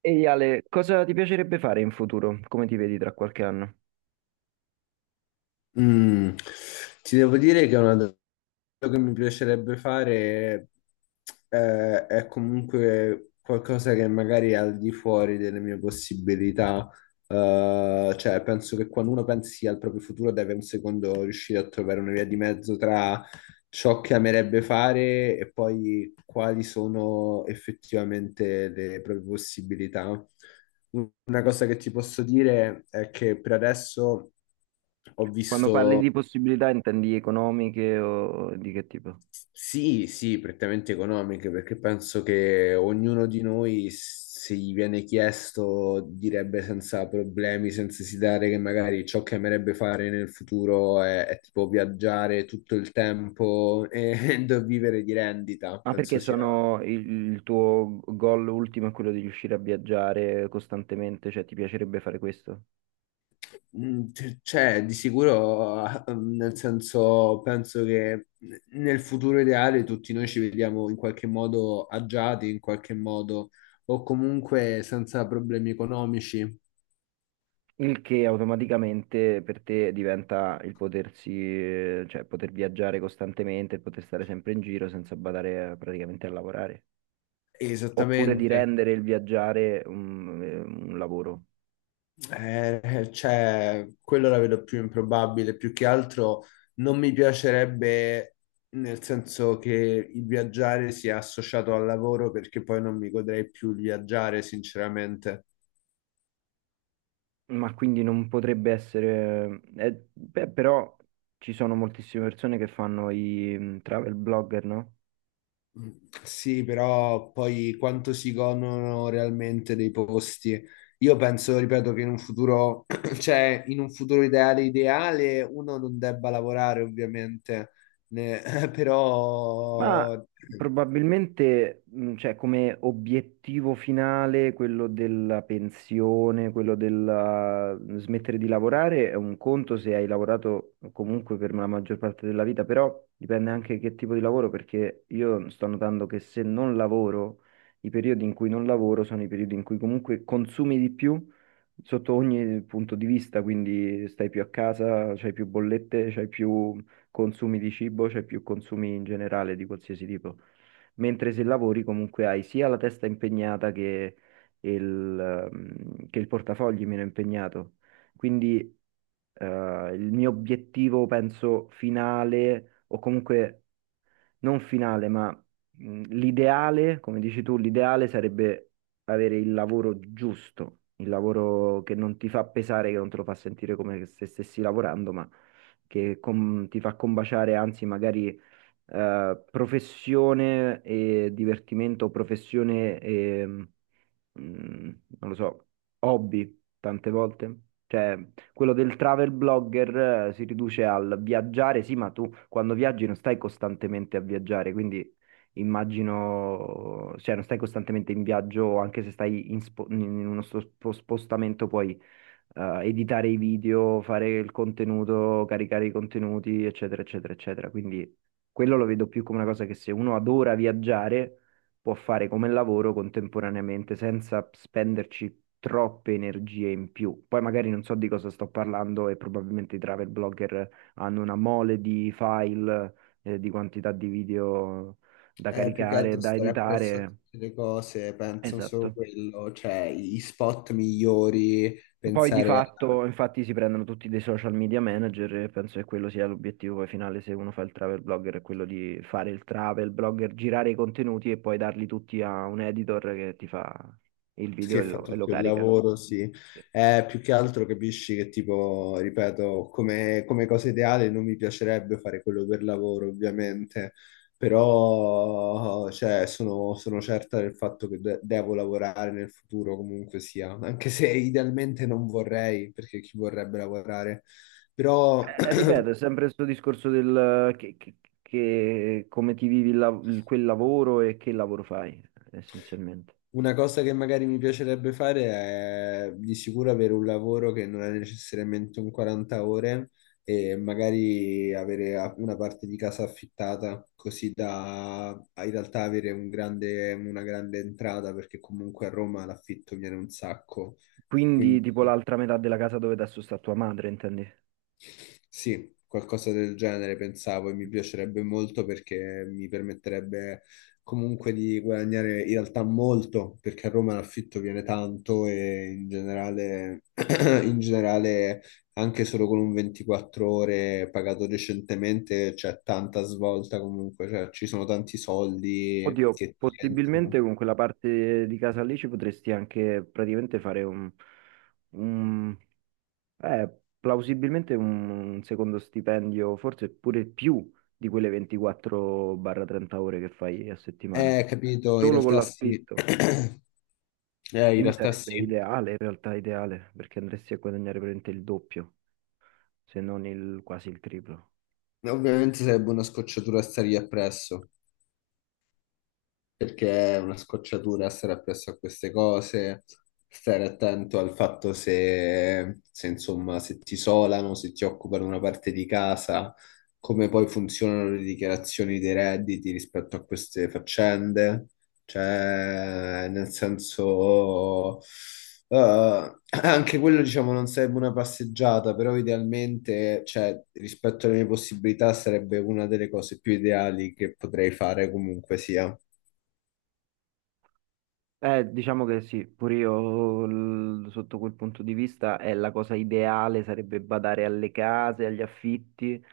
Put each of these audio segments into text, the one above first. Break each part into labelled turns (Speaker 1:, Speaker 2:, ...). Speaker 1: Ehi Ale, cosa ti piacerebbe fare in futuro? Come ti vedi tra qualche anno?
Speaker 2: Mm, ti devo dire che è una quello che mi piacerebbe fare è comunque qualcosa che magari è al di fuori delle mie possibilità. Cioè, penso che quando uno pensi al proprio futuro deve un secondo riuscire a trovare una via di mezzo tra ciò che amerebbe fare e poi quali sono effettivamente le proprie possibilità. Una cosa che ti posso dire è che per adesso ho
Speaker 1: Quando
Speaker 2: visto.
Speaker 1: parli di possibilità intendi economiche o di che tipo?
Speaker 2: Sì, sì, prettamente economiche, perché penso che ognuno di noi, se gli viene chiesto, direbbe senza problemi, senza esitare che magari ciò che amerebbe fare nel futuro è tipo viaggiare tutto il tempo e, vivere di rendita.
Speaker 1: Ah, perché
Speaker 2: Penso sia.
Speaker 1: sono il tuo goal ultimo è quello di riuscire a viaggiare costantemente, cioè ti piacerebbe fare questo?
Speaker 2: Cioè, di sicuro, nel senso, penso che nel futuro ideale tutti noi ci vediamo in qualche modo agiati, in qualche modo, o comunque senza problemi economici.
Speaker 1: Il che automaticamente per te diventa il potersi, cioè poter viaggiare costantemente, il poter stare sempre in giro senza badare praticamente a lavorare. Oppure di
Speaker 2: Esattamente.
Speaker 1: rendere il viaggiare un lavoro.
Speaker 2: Cioè, quello la vedo più improbabile. Più che altro non mi piacerebbe, nel senso che il viaggiare sia associato al lavoro, perché poi non mi godrei più il viaggiare, sinceramente.
Speaker 1: Ma quindi non potrebbe essere... beh, però ci sono moltissime persone che fanno i mm, travel blogger, no?
Speaker 2: Sì, però poi quanto si godono realmente dei posti? Io penso, ripeto, che in un futuro, cioè in un futuro ideale, ideale, uno non debba lavorare ovviamente, ne-
Speaker 1: Ma
Speaker 2: però
Speaker 1: probabilmente, cioè, come obiettivo finale, quello della pensione, quello del smettere di lavorare, è un conto se hai lavorato comunque per la maggior parte della vita, però dipende anche che tipo di lavoro, perché io sto notando che se non lavoro, i periodi in cui non lavoro sono i periodi in cui comunque consumi di più sotto ogni punto di vista, quindi stai più a casa, c'hai più bollette, c'hai più consumi di cibo, cioè più consumi in generale di qualsiasi tipo. Mentre se lavori comunque hai sia la testa impegnata che il, che il portafogli meno impegnato. Quindi eh, il mio obiettivo, penso, finale o comunque non finale, ma l'ideale, come dici tu, l'ideale sarebbe avere il lavoro giusto, il lavoro che non ti fa pesare, che non te lo fa sentire come se stessi lavorando, ma che ti fa combaciare, anzi, magari professione e divertimento, professione e mm, non lo so, hobby tante volte. Cioè, quello del travel blogger si riduce al viaggiare, sì, ma tu quando viaggi non stai costantemente a viaggiare, quindi immagino, cioè non stai costantemente in viaggio, anche se stai in uno spostamento, puoi editare i video, fare il contenuto, caricare i contenuti, eccetera, eccetera, eccetera. Quindi quello lo vedo più come una cosa che se uno adora viaggiare può fare come lavoro contemporaneamente senza spenderci troppe energie in più. Poi magari non so di cosa sto parlando e probabilmente i travel blogger hanno una mole di file, di quantità di video da
Speaker 2: è più che
Speaker 1: caricare,
Speaker 2: altro
Speaker 1: da
Speaker 2: stare appresso a
Speaker 1: editare.
Speaker 2: tutte le cose, penso solo
Speaker 1: Esatto.
Speaker 2: quello, cioè i spot migliori,
Speaker 1: Poi di
Speaker 2: pensare a
Speaker 1: fatto, infatti, si prendono tutti dei social media manager e penso che quello sia l'obiettivo poi finale se uno fa il travel blogger, è quello di fare il travel blogger, girare i contenuti e poi darli tutti a un editor che ti fa il video
Speaker 2: che
Speaker 1: e
Speaker 2: fa
Speaker 1: lo, e lo
Speaker 2: tutto il
Speaker 1: carica.
Speaker 2: lavoro, sì. Più che altro capisci che tipo, ripeto, come cosa ideale non mi piacerebbe fare quello per lavoro, ovviamente, però cioè, sono certa del fatto che devo lavorare nel futuro comunque sia, anche se idealmente non vorrei, perché chi vorrebbe lavorare? Però
Speaker 1: Ripeto, è sempre questo discorso del eh, che, che- come ti vivi il quel lavoro e che lavoro fai, essenzialmente.
Speaker 2: una cosa che magari mi piacerebbe fare è di sicuro avere un lavoro che non è necessariamente un 40 ore e magari avere una parte di casa affittata, così da in realtà avere una grande entrata, perché comunque a Roma l'affitto viene un sacco.
Speaker 1: Quindi,
Speaker 2: Quindi
Speaker 1: tipo l'altra metà della casa dove adesso sta tua madre, intendi?
Speaker 2: sì, qualcosa del genere pensavo e mi piacerebbe molto perché mi permetterebbe comunque di guadagnare in realtà molto, perché a Roma l'affitto viene tanto e in generale, in generale anche solo con un 24 ore pagato decentemente c'è tanta svolta comunque, cioè ci sono tanti soldi
Speaker 1: Oddio,
Speaker 2: che ti
Speaker 1: possibilmente
Speaker 2: entrano.
Speaker 1: con quella parte di casa lì ci potresti anche praticamente fare un- eh, plausibilmente un secondo stipendio, forse pure più di quelle 24-30 ore che fai a settimana,
Speaker 2: Capito, in
Speaker 1: solo con
Speaker 2: realtà sì.
Speaker 1: l'affitto.
Speaker 2: In
Speaker 1: Quindi
Speaker 2: realtà
Speaker 1: sarebbe
Speaker 2: sì.
Speaker 1: ideale, in realtà ideale, perché andresti a guadagnare praticamente il doppio, se non quasi il triplo.
Speaker 2: Ovviamente sarebbe una scocciatura stare lì appresso, perché è una scocciatura stare appresso a queste cose, stare attento al fatto se, se, insomma, se ti isolano, se ti occupano una parte di casa, come poi funzionano le dichiarazioni dei redditi rispetto a queste faccende. Cioè, nel senso, anche quello, diciamo, non sarebbe una passeggiata, però idealmente, cioè, rispetto alle mie possibilità, sarebbe una delle cose più ideali che potrei fare comunque sia.
Speaker 1: Diciamo che sì, pure io sotto quel punto di vista è la cosa ideale, sarebbe badare alle case, agli affitti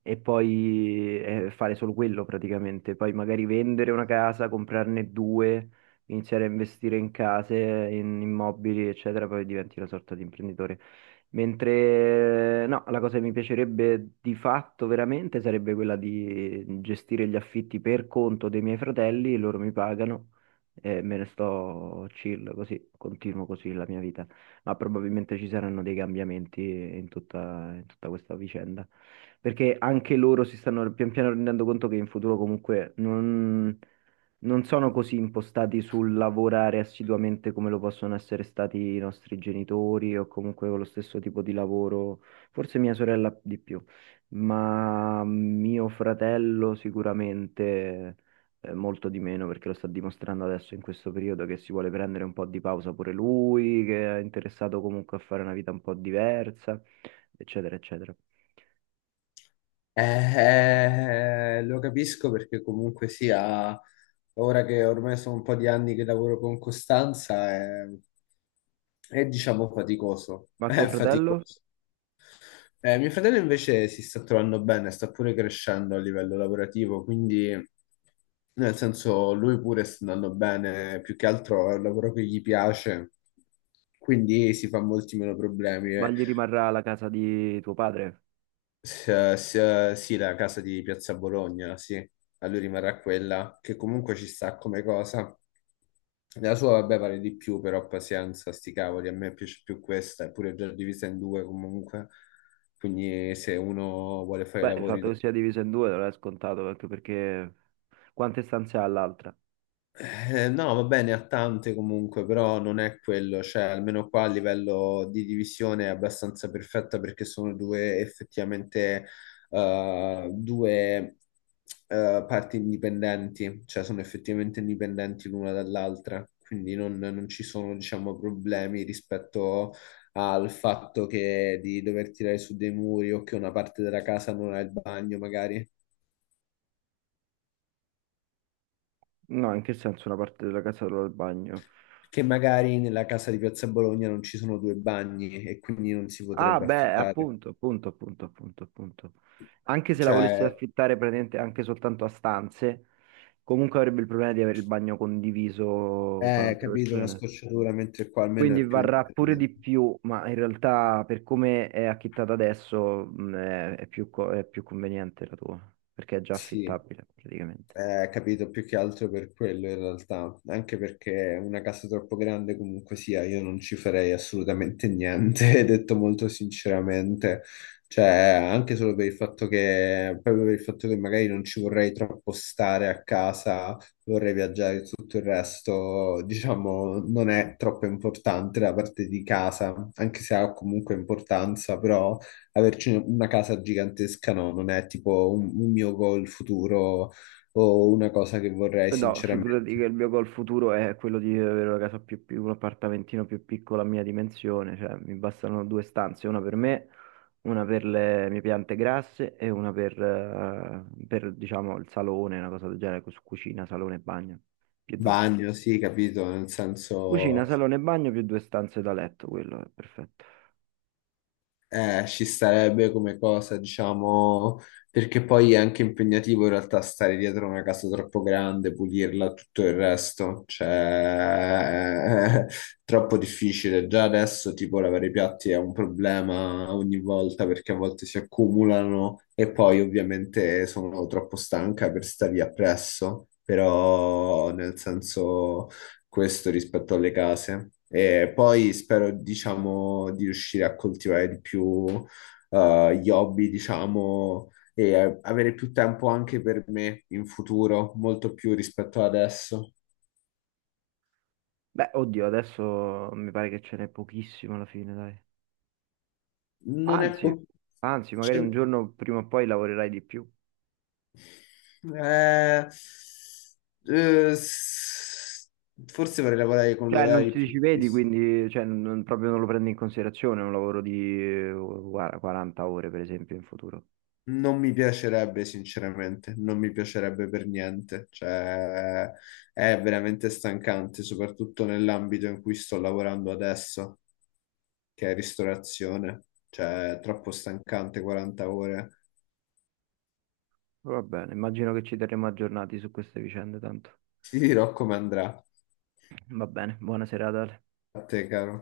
Speaker 1: e poi fare solo quello praticamente, poi magari vendere una casa, comprarne due, iniziare a investire in case, in immobili, eccetera, poi diventi una sorta di imprenditore. Mentre no, la cosa che mi piacerebbe di fatto veramente sarebbe quella di gestire gli affitti per conto dei miei fratelli, loro mi pagano e me ne sto chill così, continuo così la mia vita. Ma probabilmente ci saranno dei cambiamenti in tutta questa vicenda. Perché anche loro si stanno pian piano rendendo conto che in futuro comunque non, non sono così impostati sul lavorare assiduamente come lo possono essere stati i nostri genitori o comunque con lo stesso tipo di lavoro, forse mia sorella di più, ma mio fratello sicuramente molto di meno perché lo sta dimostrando adesso in questo periodo che si vuole prendere un po' di pausa pure lui, che è interessato comunque a fare una vita un po' diversa, eccetera, eccetera.
Speaker 2: Lo capisco perché comunque sia, ora che ormai sono un po' di anni che lavoro con costanza, diciamo faticoso,
Speaker 1: Ma tuo
Speaker 2: è
Speaker 1: fratello?
Speaker 2: faticoso. Mio fratello invece si sta trovando bene, sta pure crescendo a livello lavorativo, quindi nel senso lui pure sta andando bene, più che altro è un lavoro che gli piace, quindi si fa molti meno problemi.
Speaker 1: Ma gli rimarrà la casa di tuo padre?
Speaker 2: S- sì, la casa di Piazza Bologna, sì, a lui rimarrà quella che comunque ci sta come cosa. La sua, vabbè, vale di più, però pazienza, sti cavoli, a me piace più questa, eppure è già divisa in due comunque. Quindi se uno vuole fare i
Speaker 1: Beh, il
Speaker 2: lavori.
Speaker 1: fatto che sia diviso in due non è scontato anche perché quante stanze ha l'altra?
Speaker 2: No, va bene, ha tante comunque, però non è quello, cioè almeno qua a livello di divisione è abbastanza perfetta perché sono due effettivamente due parti indipendenti, cioè sono effettivamente indipendenti l'una dall'altra, quindi non ci sono, diciamo, problemi rispetto al fatto che di dover tirare su dei muri o che una parte della casa non ha il bagno, magari.
Speaker 1: No, in che senso una parte della casa e l'altra del bagno?
Speaker 2: Che magari nella casa di Piazza Bologna non ci sono due bagni e quindi non si
Speaker 1: Ah,
Speaker 2: potrebbe
Speaker 1: beh,
Speaker 2: affittare.
Speaker 1: appunto, appunto, appunto, appunto, appunto. Anche se la volessi
Speaker 2: Cioè,
Speaker 1: affittare praticamente anche soltanto a stanze, comunque avrebbe il problema di avere il bagno condiviso con
Speaker 2: è
Speaker 1: altre
Speaker 2: capito una
Speaker 1: persone.
Speaker 2: scocciatura, mentre qua almeno
Speaker 1: Quindi
Speaker 2: è più
Speaker 1: varrà pure di
Speaker 2: indipendente.
Speaker 1: più, ma in realtà per come è affittata adesso è più, è più conveniente la tua, perché è già
Speaker 2: Sì.
Speaker 1: affittabile praticamente.
Speaker 2: Capito, più che altro per quello in realtà, anche perché una casa troppo grande comunque sia, io non ci farei assolutamente niente, detto molto sinceramente, cioè anche solo per il fatto che, proprio per il fatto che magari non ci vorrei troppo stare a casa, vorrei viaggiare e tutto il resto, diciamo, non è troppo importante la parte di casa, anche se ha comunque importanza, però averci una casa gigantesca no, non è tipo un mio goal futuro o una cosa che vorrei
Speaker 1: No,
Speaker 2: sinceramente.
Speaker 1: figurati che il mio goal futuro è quello di avere una casa più un appartamentino più piccolo a mia dimensione, cioè mi bastano due stanze, una per me, una per le mie piante grasse e una per, diciamo il salone, una cosa del genere, su cucina, salone e bagno, più due stanze.
Speaker 2: Bagno, sì, capito, nel
Speaker 1: Cucina,
Speaker 2: senso
Speaker 1: salone e bagno più due stanze da letto, quello è perfetto.
Speaker 2: ci starebbe come cosa, diciamo, perché poi è anche impegnativo in realtà stare dietro una casa troppo grande, pulirla, tutto il resto, cioè è troppo difficile. Già adesso tipo lavare i piatti è un problema ogni volta perché a volte si accumulano e poi ovviamente sono troppo stanca per stare lì appresso, però nel senso... questo rispetto alle case. E poi spero, diciamo, di riuscire a coltivare di più gli hobby, diciamo, e avere più tempo anche per me in futuro, molto più rispetto ad adesso.
Speaker 1: Beh, oddio, adesso mi pare che ce n'è pochissimo alla fine, dai.
Speaker 2: Non è
Speaker 1: Anzi,
Speaker 2: po-
Speaker 1: anzi, magari
Speaker 2: cioè,
Speaker 1: un giorno prima o poi lavorerai di più.
Speaker 2: eh, s- Forse vorrei lavorare con
Speaker 1: Cioè, non
Speaker 2: orari
Speaker 1: ci
Speaker 2: più
Speaker 1: vedi,
Speaker 2: fissi.
Speaker 1: quindi cioè, proprio non lo prendi in considerazione un lavoro di guarda, 40 ore, per esempio, in futuro.
Speaker 2: Non mi piacerebbe, sinceramente, non mi piacerebbe per niente. Cioè, è veramente stancante, soprattutto nell'ambito in cui sto lavorando adesso, che è ristorazione. Cioè, è troppo stancante, 40 ore.
Speaker 1: Va bene, immagino che ci terremo aggiornati su queste vicende, tanto.
Speaker 2: Ti dirò come andrà.
Speaker 1: Va bene, buona serata. Ale.
Speaker 2: A te, caro.